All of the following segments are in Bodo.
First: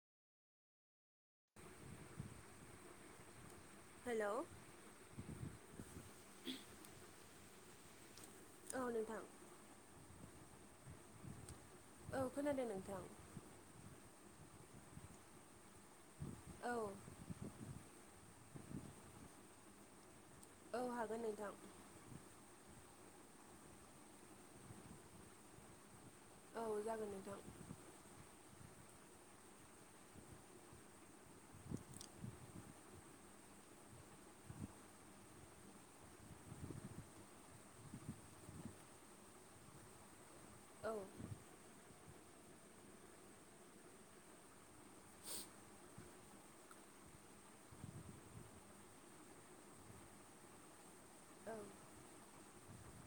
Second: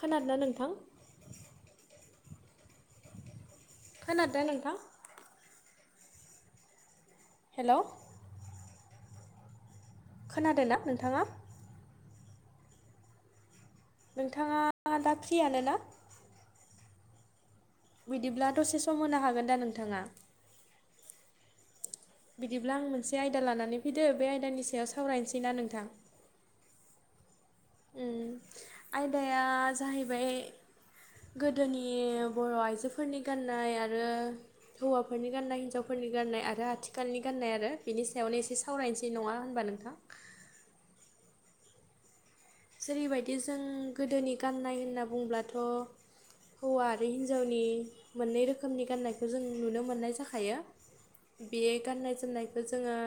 खोनादोंला नोंथां हेलौ खोनादों दाय औ नोंथां हेलौ औ नोंथां खोनादों नना नोंथाङा औ खोनादों नोंथां नोंथाङा दा फ्रियनोना औ बिदिब्ला दसे सम होनो हागोन दा नोंथाङा औ हागोन नोंथां बिदिब्ला आं मोनसे आयदा लानानै फैदो बे आयदानि सायाव सावरायनोसैना‌ नोंथां औ जागोन नोंथां आयदाया जाहैबाय गोदोनि बर आइजोफोरनि गाननाय आरो हौवाफोरनि गाननाय हिनजावखौ फोरफोरनि गाननाय आरो आथिखालनि गान्नाय आरो बिनि सायावनो एसे सावरायनोसै नङा होनबा नोंथां औ जेरैबायदि जों गोदोनि गाननाय होनना बुंङोब्लाथ हौवा आरो हिन्जावनि मोननै रोखोमनि गाननायखौ जों नुनो मोननाय जाखायो औ बे गाननाय जोमनायखौ जोंङो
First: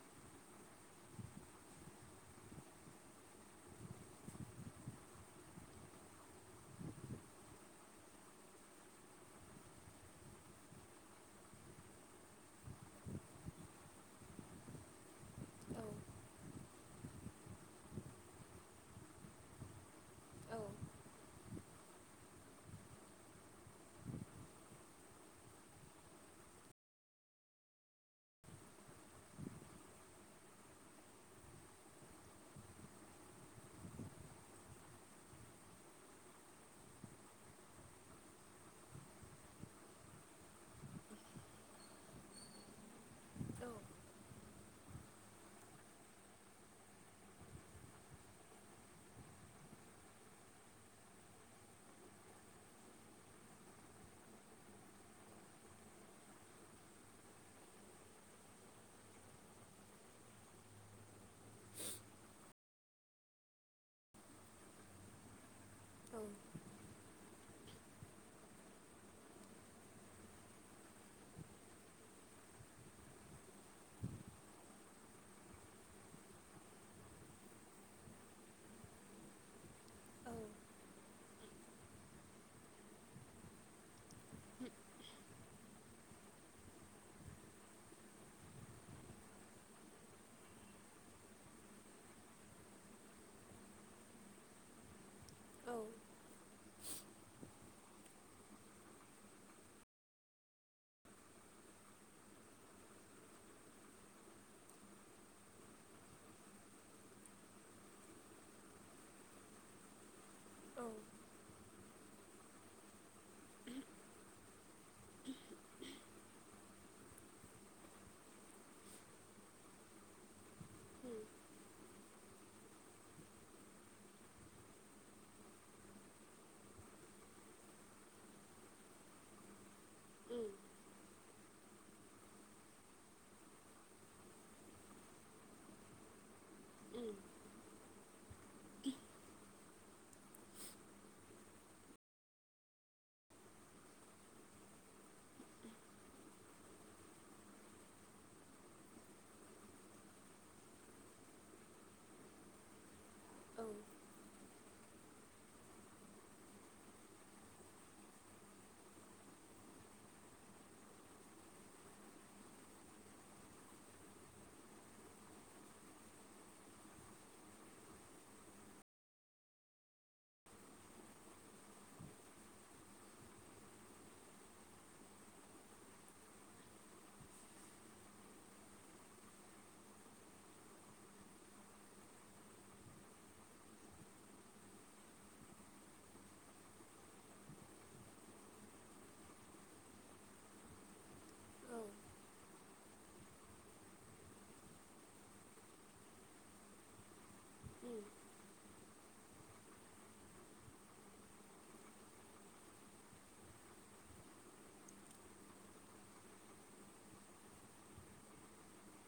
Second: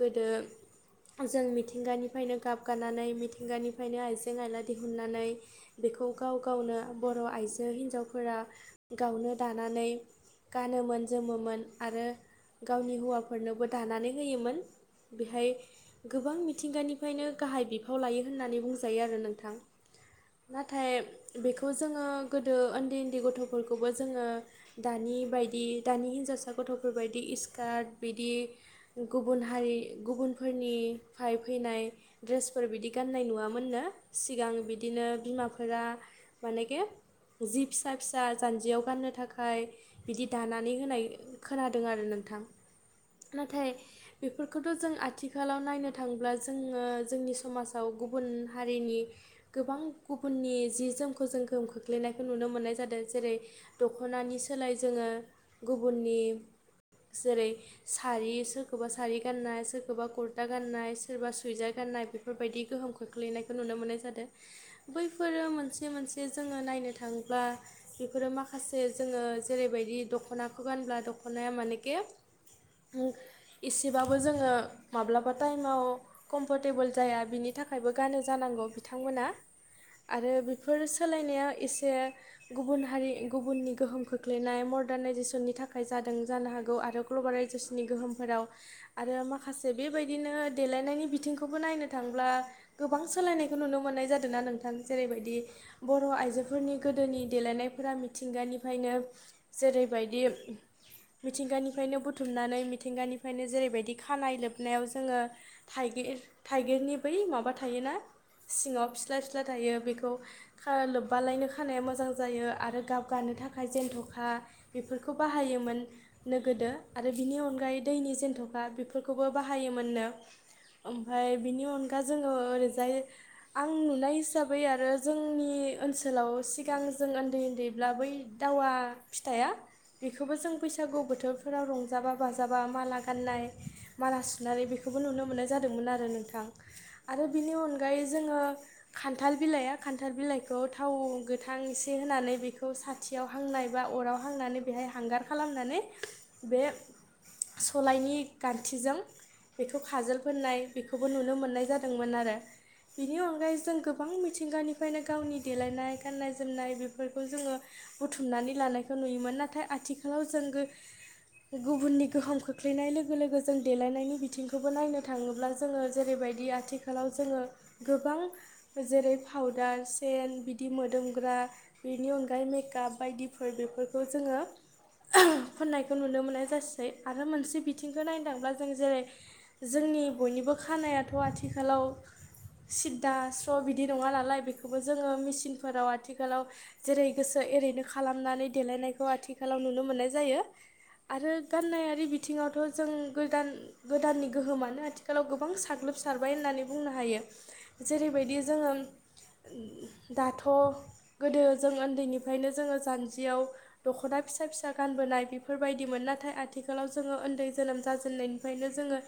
गोदो जों मिथिंगानिफ्रायनो गाबगानानै खथिंगानिफ्रायनो आइजें आइला दिहुननानै बेखौ गाव गावनो बर आइजो हिनजावफोरा गावनो दानानै गानोमोन जोमोमोन आरो गावनि हौवाफोरनोबो दानानै होयोमोन बेहाय औ गोबां मिथिंगानिफ्रायनो गाहाय बिफाव लायो होननानै बुंजायो आरो नोंथां औ नाथाय बेखौ जोंङो गोदो उन्दै उन्दै गथफोरखौबो जोङो दानि बायदि दानि हिनजावसा गथफोरबायायदि स्कार्ट बिदि गुबुन हारि गुबुनफोरनिफ्राय फैनाय दड्रेसफोर बिदि गाननाय नुवामोननो सिगां बिदिनो बिमाफोरा मानेखि जि फिसा फिसा जान्जियाव गाननो थाखाय बिदि दानानै होनाय खोनादों आरो नोंथां नाथाय बेफोरखौथ' जों आथिखालाव नायनो थांब्ला जोङो जोंनि समाजाव गुबुन हारिनि गोबां गुबुननि जि जोमखौ जों गोहोम खोख्लैनायखौ नुनो मोननाय जादों जेरै दख'नानि सोलाय जोङो गुबुननि जेरै सारि सोरखौबा सारि गान्नाय, सोरखौबा कुरथा गाननाय सोरबा सुइजार गाननाय बेफोरबायदि गोहोम खोख्लैनायखौ नुनो मोननाय जादों। बैफोरो मोनसे बे मोनसे जोङो नायनो थाङोब्ला बेफोरो माखासे जोङो जेरैबायदि दख'नाखौ गानब्ला दख'नाया मानेखे ओ एसेबाबो जोंङो माब्लाबा टाइमाव कमफरटेबोल जाया बिनि नि थाखायबो गानो जानांगौ बिथांमोना आरो बेफोर सोलायनाया एसे गुबुन हारि गुबुननि गोहोमखौ खख्लैनाय मर्दारनाइजेसननि थाखाय जादों जानो हागौ आरो ग्लबेलाायइजेसननि गोहोमफोराव आरो माखासे बेबायदिनो देलायनायनि बिथिंखौबो नायनो थांब्ला गोबां सोलायनायखौ नुनो मोन्नाय जादों ना नोंथां? जेरैबाय बिदि बर' औ आइजोफोरनि गोदोनि देलायनायफोरा मि मिथिंगानिफ्रायनो जेरैबायदि मिथिंगानिफ्रायनो बुथुमनानै मिथिंगानिफ्रायनो जेरैबायदि खानाय लोबनायाव जोङो थाइगि-थाइगिरनि बै माबा थायोना सिङाव फिस्ला फिस्ला थायो। बेखौ खानाय औ लोब्बालायनो खानाया मोजां जायो आरो गाब गानो थाखाय जन्थ'खा बेफोरखौ बाहायोमोन। नो गोदो आरो बिनि अनगायै दैनि जेनथ'खा बेफोरखौबो बाहायोमोननो। ओमफ्राय बिनि अनगा जोङो ओरैजाय आं नुनाय हिसाबै आरो जोंनि ओनसोलाव सिगां जों उन्दै उन्दैब्ला बै दावा फिथाइया बेखौबो जों बैसागु बोथोर फोराव रंजाबा बाजाबा माला गाननाय माला सुनानै बेखौबो नुनो मोननाय जादोंमोन आरो नोंथां। आरो बिनि अनगायै जोङो खान्थाल बिलाइया खान्थाल बिलाइखौ थाव गोथां एसे होनानै बेखौ साथियाव हांनाय बा अराव हांनानै बेहाय हांगार खालामनानै बे सलायनि गान्थिजों बेखौ खाजोल फोननाय बेखौबो नुनो मोननाय जा दोंमोन आरो। बिनि अनगायै जों गोबां मिथिंगानि बेखायनो गावनि देलायनाय गाननाय जोमनाय बेफोरखौ जोङो बुथुमनानै लानायखौ नुयोमोन। नाथाय आथिखालाव जों गुबुननि गोहोम खोख्लैनाय लोगो लोगो जों देलायनायनि बिथिंखौबो नायनो थाङोब्ला जोङो जेरैबायदि आथिखालाव जोङो गोबां जेरै फावदार, सेन बिदि मोदोमग्रा बेनि अनगायै मेकआप बायदिफोर बेफोरखौ जोङो फुननायखौ नुनो मोननाय जासै आरो मोनसे बिथिंखौ नायनो थांब्ला जों जेरै जोंनि बयनिबो खानायाथ' आथिखालाव सिददा स्र' बिदि नङा नालाय बेखौबो जोङो मेचिनफोराव आथिखालाव जेरै गोसो एरैनो खालामनानै देलायनायखौ आथिखालाव नुनो मोननाय जायो। आरो गाननायारि बिथिङावथ' जों गोदान गोदाननि गोहोमानो आथिखालाव गोबां साग्लोब सारबाय होननानै बुंनो हायो। उम औ उम जेरैबायदि जोङो दाथ' गोदो जों उन्दैनिफ्रायनो जोङो जानजियाव दख'ना फिसा फिसा गानबोनाय बेफोरबायदिमोन। नाथाय आथिखालाव जोङो उन्दै जोनोम जाजेननायनि फ्रायनो जोङो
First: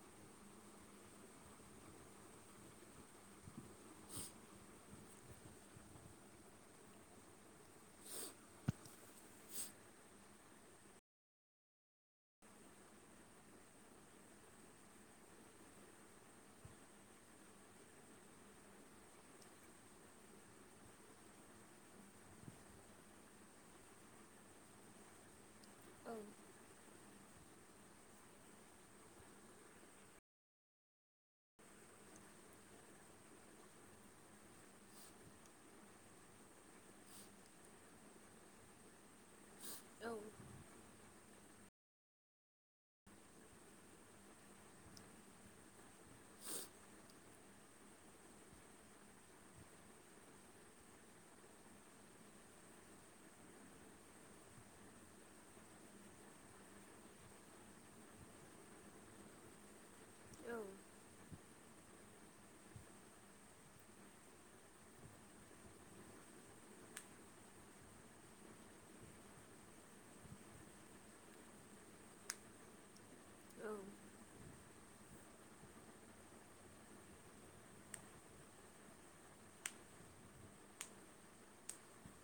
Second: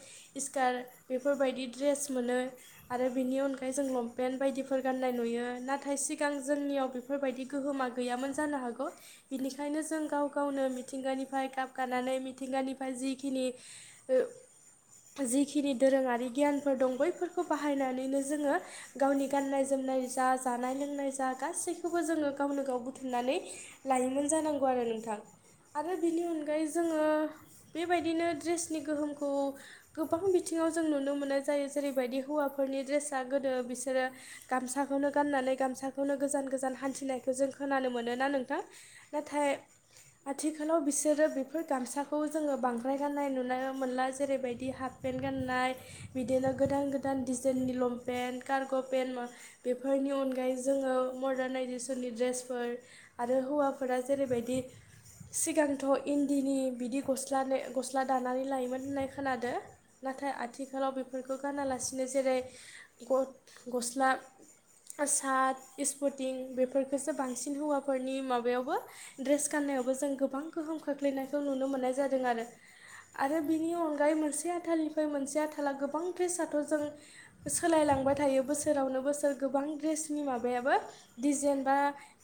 स्कार बेफोरबायदि ड्रेस मोनो। आरो बिनि अनगायै जों लंपेन्ट बायदिफोर गान्नाय नुयो। नाथाय सिगां जोंनियाव बेफोरबायदि गोहोमा गैयामोन जानो हागौ। बिनिखायनो जों गाव गावनो मिथिंगानिफ्राय गाबगानानै मिथिंगानिफ्राय जिखिनि ओ जिखिनि दोरोङारि गियानफोर दं बैफोरखौ बाहायनानैनो जोङो गावनि गाननाय जोमनाय जा जानाय लोंनाय जा गासैखौबो जोङो गावनो गाव बुथुमनानै लायोमोन जानांगौ आरो नोंथां आरो बिनि अनगायै जों ओ बेबायदिनो द्रेसनि गोहोमखौ गोबां बिथिङाव जों नुनो मोनो जायो जेरैबायदि हौवाफोरनि ड्रेसा गोदो बिसोरो गामसाखौनो गाननानै गामसाखौनो गोजान गोजान हान्थिनायखौ जों खोनानो मोनोना नोंथां। नाथाय औ औ आथिखालाव बिसोरो बे बेफोर गामसाखौ जोङो बांद्राय गाननाय नुनाय मोनला जेरैबायदि हाफ पेन्ट गाननाय बिदिनो गोदान गोदान डिजाइननि लंपेन्ट कारग' पेन्ट बेफोरनि अनगायै जोङो मदारनाजेसननि ड्रेसफोर आरो हौवाफोरा जेरैबायदि सिगांथ' इन्दिनि बिदि गस्ला ने गस्ला दानानै लायोमोन होननाय खोनादो। नाथाय औ आथिखालाव बेफोरखौ गानालासिनो जेरै ग-गस्ला आ साट इस्पुटिं बेफोरखोसो बांसिन हौवाफोरनि माबायावबो द्रेस गान्नायावबो जों गोबां गोहोम खोख्लैनायखौ नुनो मोननाय जादों आरो। आरो बिनि उम अनगायै मोनसे आथालनिफ्राय मोनसे आथाला गोबां द्रेसाथ'जों सोलायलांबाय थायो बोसोरावनो बोसोर गोबां ड्रेसनि माबायाबो डिजेइन बा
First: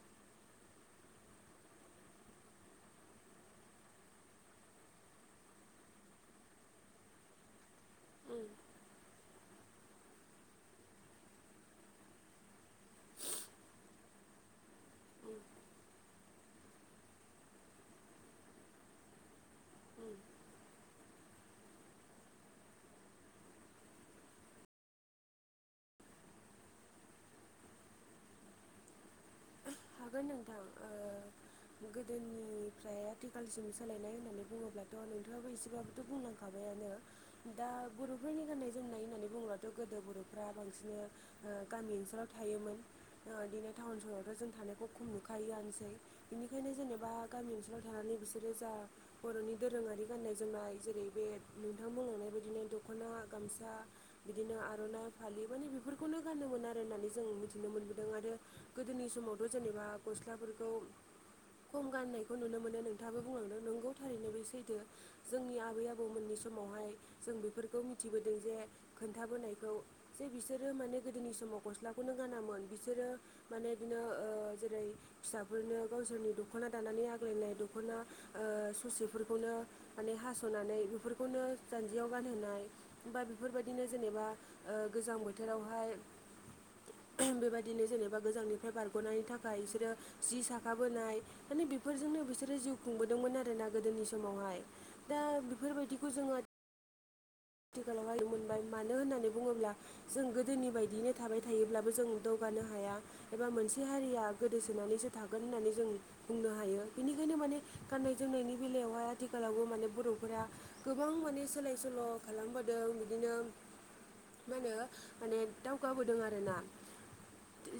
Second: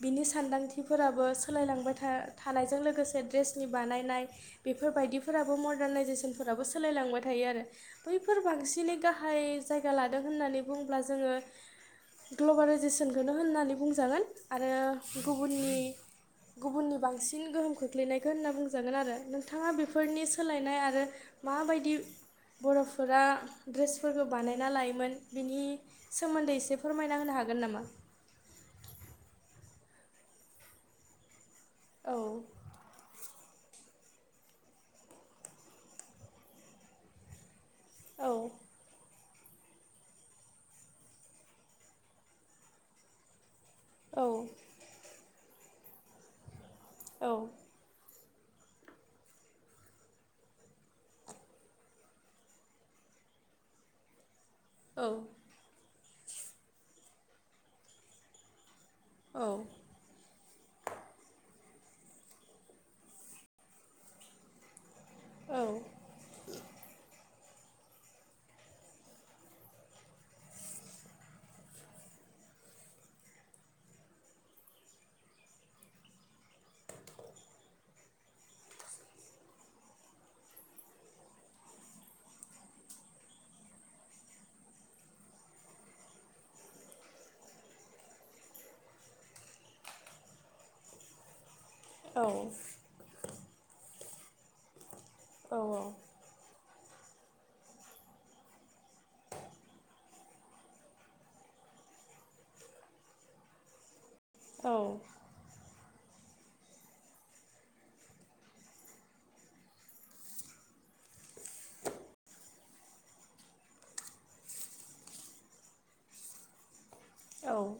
बिनि सानदांथिफोराबो सोलायलांबाय था-थानायजों लोगोसे ड्रेसनि बानायनाय बेफोरबायदिफोराबो मदार्नाइजेसनफोराबो सोलायलांबाय थायो आरो। बैफोर बांसिनै गाहाय जायगा लादों होननानै बुंब्ला जोङो ग्लबेलाइजेसनखोनो होननानै बुंजागोन आरो उम गुबुननि गुबुननि बांसिन गोहोम खोख्लैनायखो होनना बुंजागोन आरो नोंथाङा उम बेफोरनि सोलायनाय आरो माबायदि बर'फोरा ड्रेसफोरखौ बानायना लायोमोन बिनि सोमोन्दै एसे फोरमायना होनो हागोन नामा? हागोन नोंथां ओ औ गोदोनिफ्राय आथि खालसिम सोलायनाय होननानै बुङोब्लाथ' नोंथाङाबो एसेबाबोथ' बुंलांखाबायानो। दा औ बर'फोरनि गान्नाय जोमनाय होननानै बुंब्ला थ' गोदो बर'फ्रा बांसिन गामि ओनसोलाव थायोमोन। ओ दिनै टाउन औ सहरावथ' जों थानायखौ खम नुखायोआनोसै बिनिखायनो जेनेबा औ गामि ओनसोलाव थानानै बिसोरो जा बर'नि दोरोङारि गाननाय जोमनाय जेरै बे नोंथां बुंलांनाय बायदिनो दख'ना, गामसा, बिदिनो औ आर'नाइ फालि माने बिफोरखौनो गानोमोन आरो होननानै जों मिथिनो मोनबोदों आरो गोदोनि औ समावथ' जेनेबा गस्लाफोरखौ खम गाननायखौ नुनो मोनो नोंथाङाबो बुंलांदों नंगौ थारैनो बे सैथो। जोंनि औ आबै आबौमोननि समावहाय जों बेफोरखौ मिथिबोदों जे खोन्थाबोनायखौ जे बिसोरो माने गोदोनि समाव गस्लाखौनो गानामोन बिसोरो माने इदिनो ओ जेरै फिसाफोरनो गावसोरनि दख'ना दानानै आग्लायनाय दख'ना ओ ससेफोरखौनो माने हास'नानै बेफोरखौनो जान्जियाव गानहोनाय बा बेफोरबायदिनो जेनेबा ओ गोजां बोथोरावहाय बेबायदिनो जेने बा गोजांनिफ्राय बारग'नायनि थाखाय इसोरो जि साखाबोनाय माने बिफोरजोंनो औ बिसोरो जिउ खुंबोदोंमोन आरोना गोदोनि समावहाय। दा औ औ बिफोरबायदिखौ जोङो [inaudible] आथिखालावहाय मोनबाय मानो होननानै बुङोब्ला जों गोदोनि बायदियैनो थाबाय थायोब्लाबो जों दौगानो हाया। एबा मोनसे हारिया गोदोसोनानैसो थागोन होननानै जों बुंनो हायो। बिनिखायनो माने गाननाय जोमनायनि बेलायावहाय आथिखालावबो माने बर'फोरा गोबां माने सोलाय सोल' खालामबोदों बिदिनो मा होनो माने दावगाबोदों आरो ना।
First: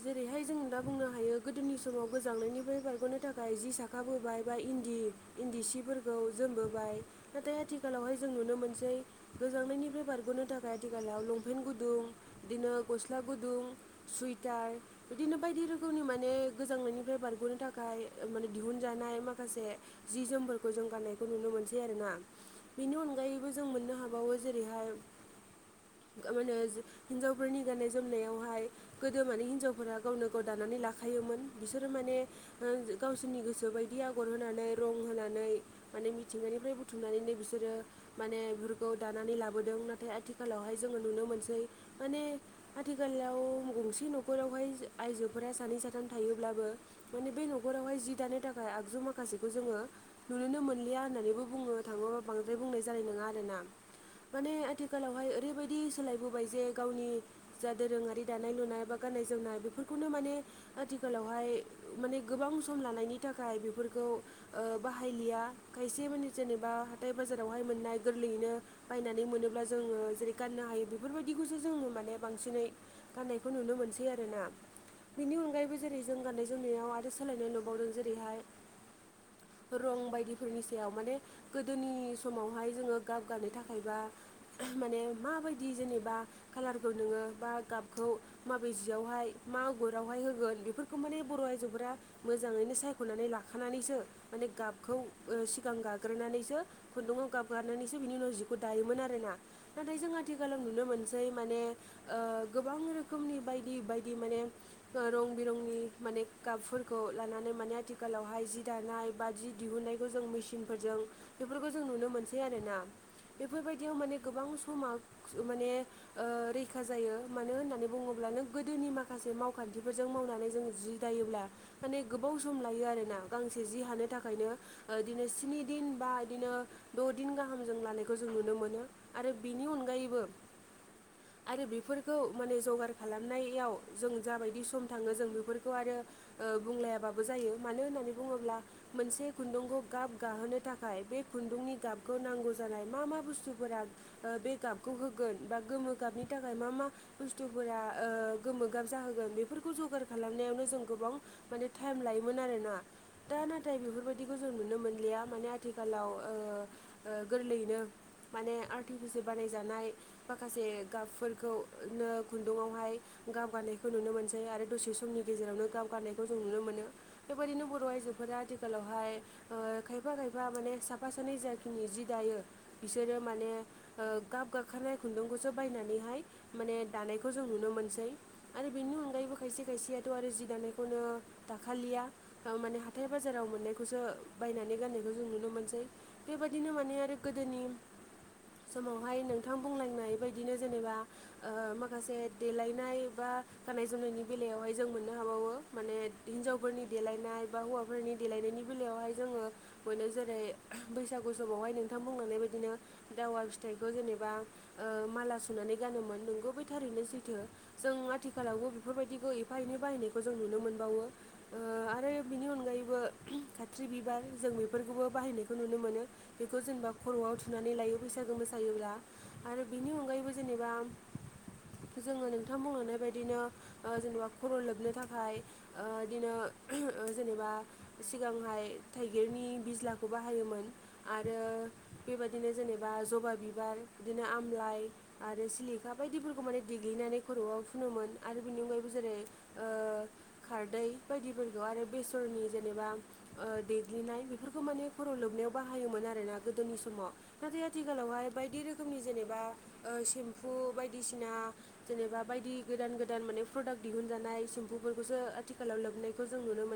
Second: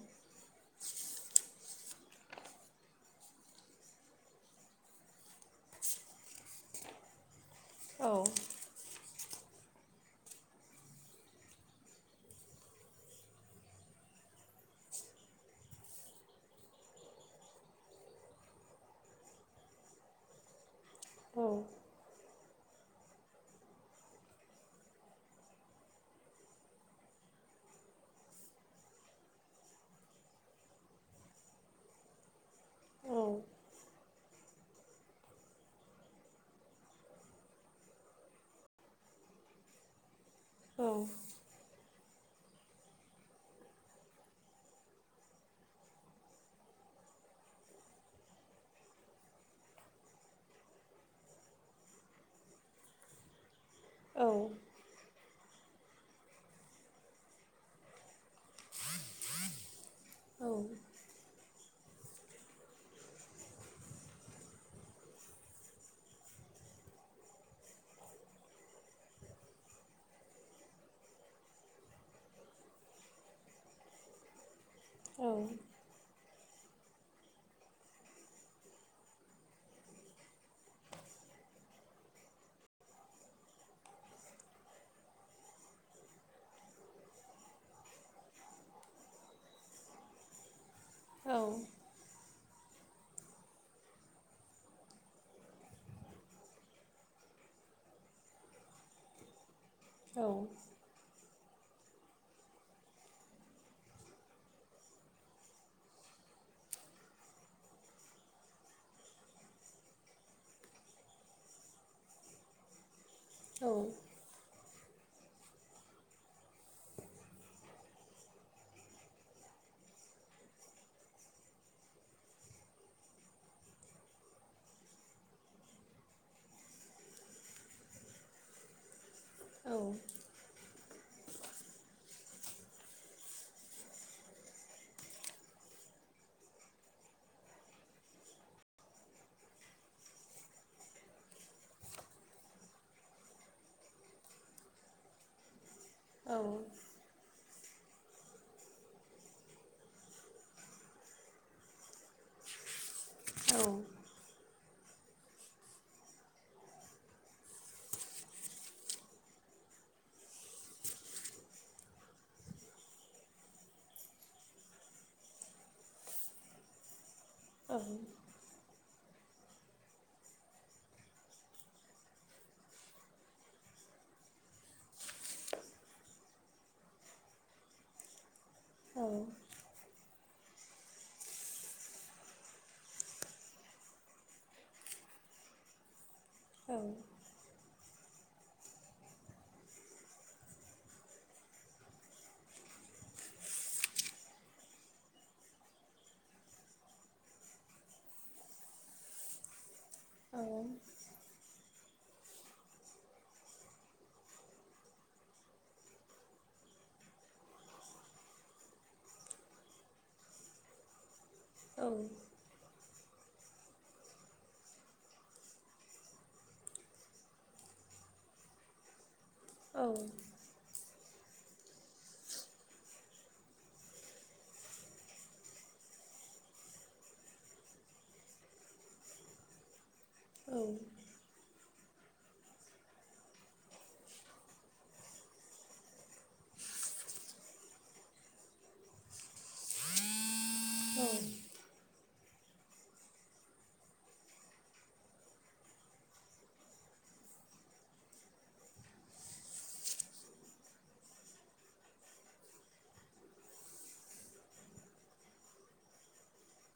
जेरैहाय जों दा बुंनो हायो गोदोनि समाव गोजांनायनिफ्राय बारग'नो थाखाय जि साखाबोबाय बा इन्दि इन्दि सिफोर खौ जोमबोबाय नाथाय आथिखालावहाय जों नुनो मोनसै गोजांनायनिफ्राय बारग'नो थाखाय आथिखालाव लंपेन्ट गुदुं बिदिनो गस्ला गुदुं सुइटार बिदिनो बायदि रोखोमनि माने गोजांनायनिफ्राय बारग'नो थाखाय माने दिहुनजानाय माखासे जि जोमफोरखौ जों गाननायखौ नुनो मोनसै आरोना। बेनि अनगायैबो जों मोननो हाबावो जेरैहाय गो माने हिनजावफोरनि गाननाय जोमनायावहाय गोदो माने हिनजाव फोरा गावनो गाव दानानै लाखायोमोन बिसोरो माने ओ गावसोरनि गोसो बायदि आगर होनानै रं होनानै माने मिथिंगानिफ्राय बुथुमनानैनो बिसोरो माने बिफोरखौ दानानै लाबोदों नाथाय आथि आथिखालावहाय जोङो नुनो मोनसै माने आथिखालाव गंसे न'खराव हाय आइजोफोरा सानै साथाम थायोब्लाबो माने बे न'खरावहाय जि दानो थाखाय आगजु माखासेखौ जोंङो नुनोनो मोनलिया होननानैबो बुङनो थाङोबा बांद्राय बुंनाय जानाय नङा आरोना माने आथिखाल आथिखालावहाय ओरैबायदि सोलायबोबाय जे गावनि जा दोरोङारि दानाय लुनाय बा गाननाय जोमनाय बेफोर बेखौनो माने आथिखालावहाय माने गोबां सम लानायनि थाखाय बेफोरखौ ओ बाहायलिया खायसे माने जेनेबा हाथाय बाजारावहाय मोननाय गोरलैयैनो बायनानै मोनोब्ला जोंङो जेरै गाननो हायो बेफोरबायदिखौसो जोंङो माने बांसिनै गाननायखौ नुनो मोनसै आरोना औ बेनि अनगायैबो जेरै जों गाननाय जोमनायाव आरो सोलायनाय नुबावदों जेरैहाय रं बायदिफोरनि सायाव माने गोदोनि समावहाय जोंङो गाबगानो थाखायबा माने माबायदि जेनेबा कालारखौ नोंङो बा गाबखौ ब्रैजियावहाय मा आगुरावहाय होगोन बेफोरखौ माने औ बर' औ आइजोफोरा मोजांङैनो सायख'नानै लाखानानैसो माने गाबखौ सिगां गाग्रोनानैसो खुन्दुंङाव गाबगारनानैसो बिनि न' जिखौ दायोमोन आरोना। नाथाय जों औ आथिखालाव नुनो मोनसै माने ओ गोबां रोखोमनि बायदि बायदि माने रं बिरंनि माने गाबफोरखौ लानानै माने आथिखालावहाय जि दानाय बा जि दिहुननायखौ जों मेसिनफोरजों बेफोरखौ जों नुनो मोनसै आरोना बेफोरबायदियाव माने गोबां समा माने ओ रैखा जायो मानो होननानै बुङोब्ला अब्ला नों गोदोनि माखासे मावखान्थिफोरजों मावनानै जों जि दायोब्ला माने गोबाव सम लायो आरोना गांसे जि हानो थाखायनो ओ बिदिनो स्नि दिन बा बिदिनो द'दिन गाहाम जों लानायखौ जों नुनो मोनो। आरो बिनि अनगायैबो आरो बेफोरखौ माने जगार खालामनायाव जों जाबायदि सम थांङो जों बेफोरखौ आरो बुंलायाबाबो जायो मानो होननानै बुङोब्ला मोनसे खुन्दुंखौ गाब गाहोनो थाखाय बे खुन्दुंनि गाबखौ नांगौ जानाय मा मा बुस्थुफोरा ओ बे गाबखौ होगोन बा गोमो गाबनि थाखाय मा मा बुस्थु बोला गोमोगाब जाहोगोन बेफोरखौ जगार खालामनायावनो जों गोबां माने टाइम लायोमोन आरोना दा नाथाय बेफोरबायदि बिदिखौ जों नुनो मोनलिया माने आथिखालाव ओ गोरलैयैनो माने आर्टिफिसियल बानायजानाय माखासे गाबफोरखौनो खुन्दुं आवहाय गाव गारनायखौ नुनो मोनसै आरो दसे समनि गेजेरावनो गाव गारनायखौ जों नुनो मोनो। बेबायदिनो औ बर' आइजोफोरा आथिखालावहाय ओ खायफा खायफा माने साफा सानै जाखिनि जि दायो बिसोरो माने ओ गाब गाखनाय खुन्दुंखौसो बायनानैहाय माने दानायखौ जों नुनो मोनसै आरो बेनि औ अनगायैबो खायसे खायसेयाथ' आरो जि दानायखौनो दाखालिया। माने हाथाय बाजाराव मोननायखौसो बायनानै गाननायखौ जों नुनो मोनसै बेबायादिनो माने आरो गोदोनि समावहाय नोंथां बुंलायनाय बायदिनो जेनेबा ओ माखासे देलायनाय बा गाननाय जोमनायनि बेलायावहाय जों मोननो हाबावो माने हिनजावफोरनि देलायनाय बा हौवाफोरनि देलायनायनि बेलायावहाय जोंङो मोनो जेरै बैसागु समावहाय नों- नोंथां बुंलांनाय बादिनो दावा फिथाइखौ जेनेबा माला सुनानै गानोमोन नोंगौ बिदि थारैनो सैथो जों आथिखालावबो बेफोरबायदिखौ एफा एनै बाहायनायखौ जों नुनो मोनबावो। ओ आरो बिनि अनगायैबो खाथ्रि बिबार जों बेफोरखौबो बाहायनायखौ नुनो मोनो। बेखौ जेनेबा खरआव थुनानै लायो बैसागो मोसायोब्ला आरो औ बेनि अनगायैबो जेनेबा जोंङो नोंथां बुंलांनाय बायदिनो जेनेबा खर लोबनो थाखाय ओ बिदिनो जेनेबा सिगांहाय थाइगिरनि बिज्ला खौ बाहायोमोन। आरो बेबायदिनो जेनेबा जबा बिबार बिदिनो आमलाइ आरो सिलिखा बायदि [unintelligible] माने देग्लिनानै खरआव फुनोमोन आरो बिनि अनगायैबो जेरै, ओ खारदै औ औ बायदिफोरखौ आरो बेसरनि जेनेबा देग्लिनाय बेफोरखौ माने खर लोबनायाव बाहायोमोन आरोना गोदोनि समाव। नाथाय आथिखालावहाय बायदि रोखोमनि जेनेबा सेम्फु बायदिसिना जेनेबा बायदि गोदान गोदान माने प्रडाक्ट दिहुनजानाय सेम्पुफोरखौसो आथिखालाव लोबनायखौ जों नुनो मोनो।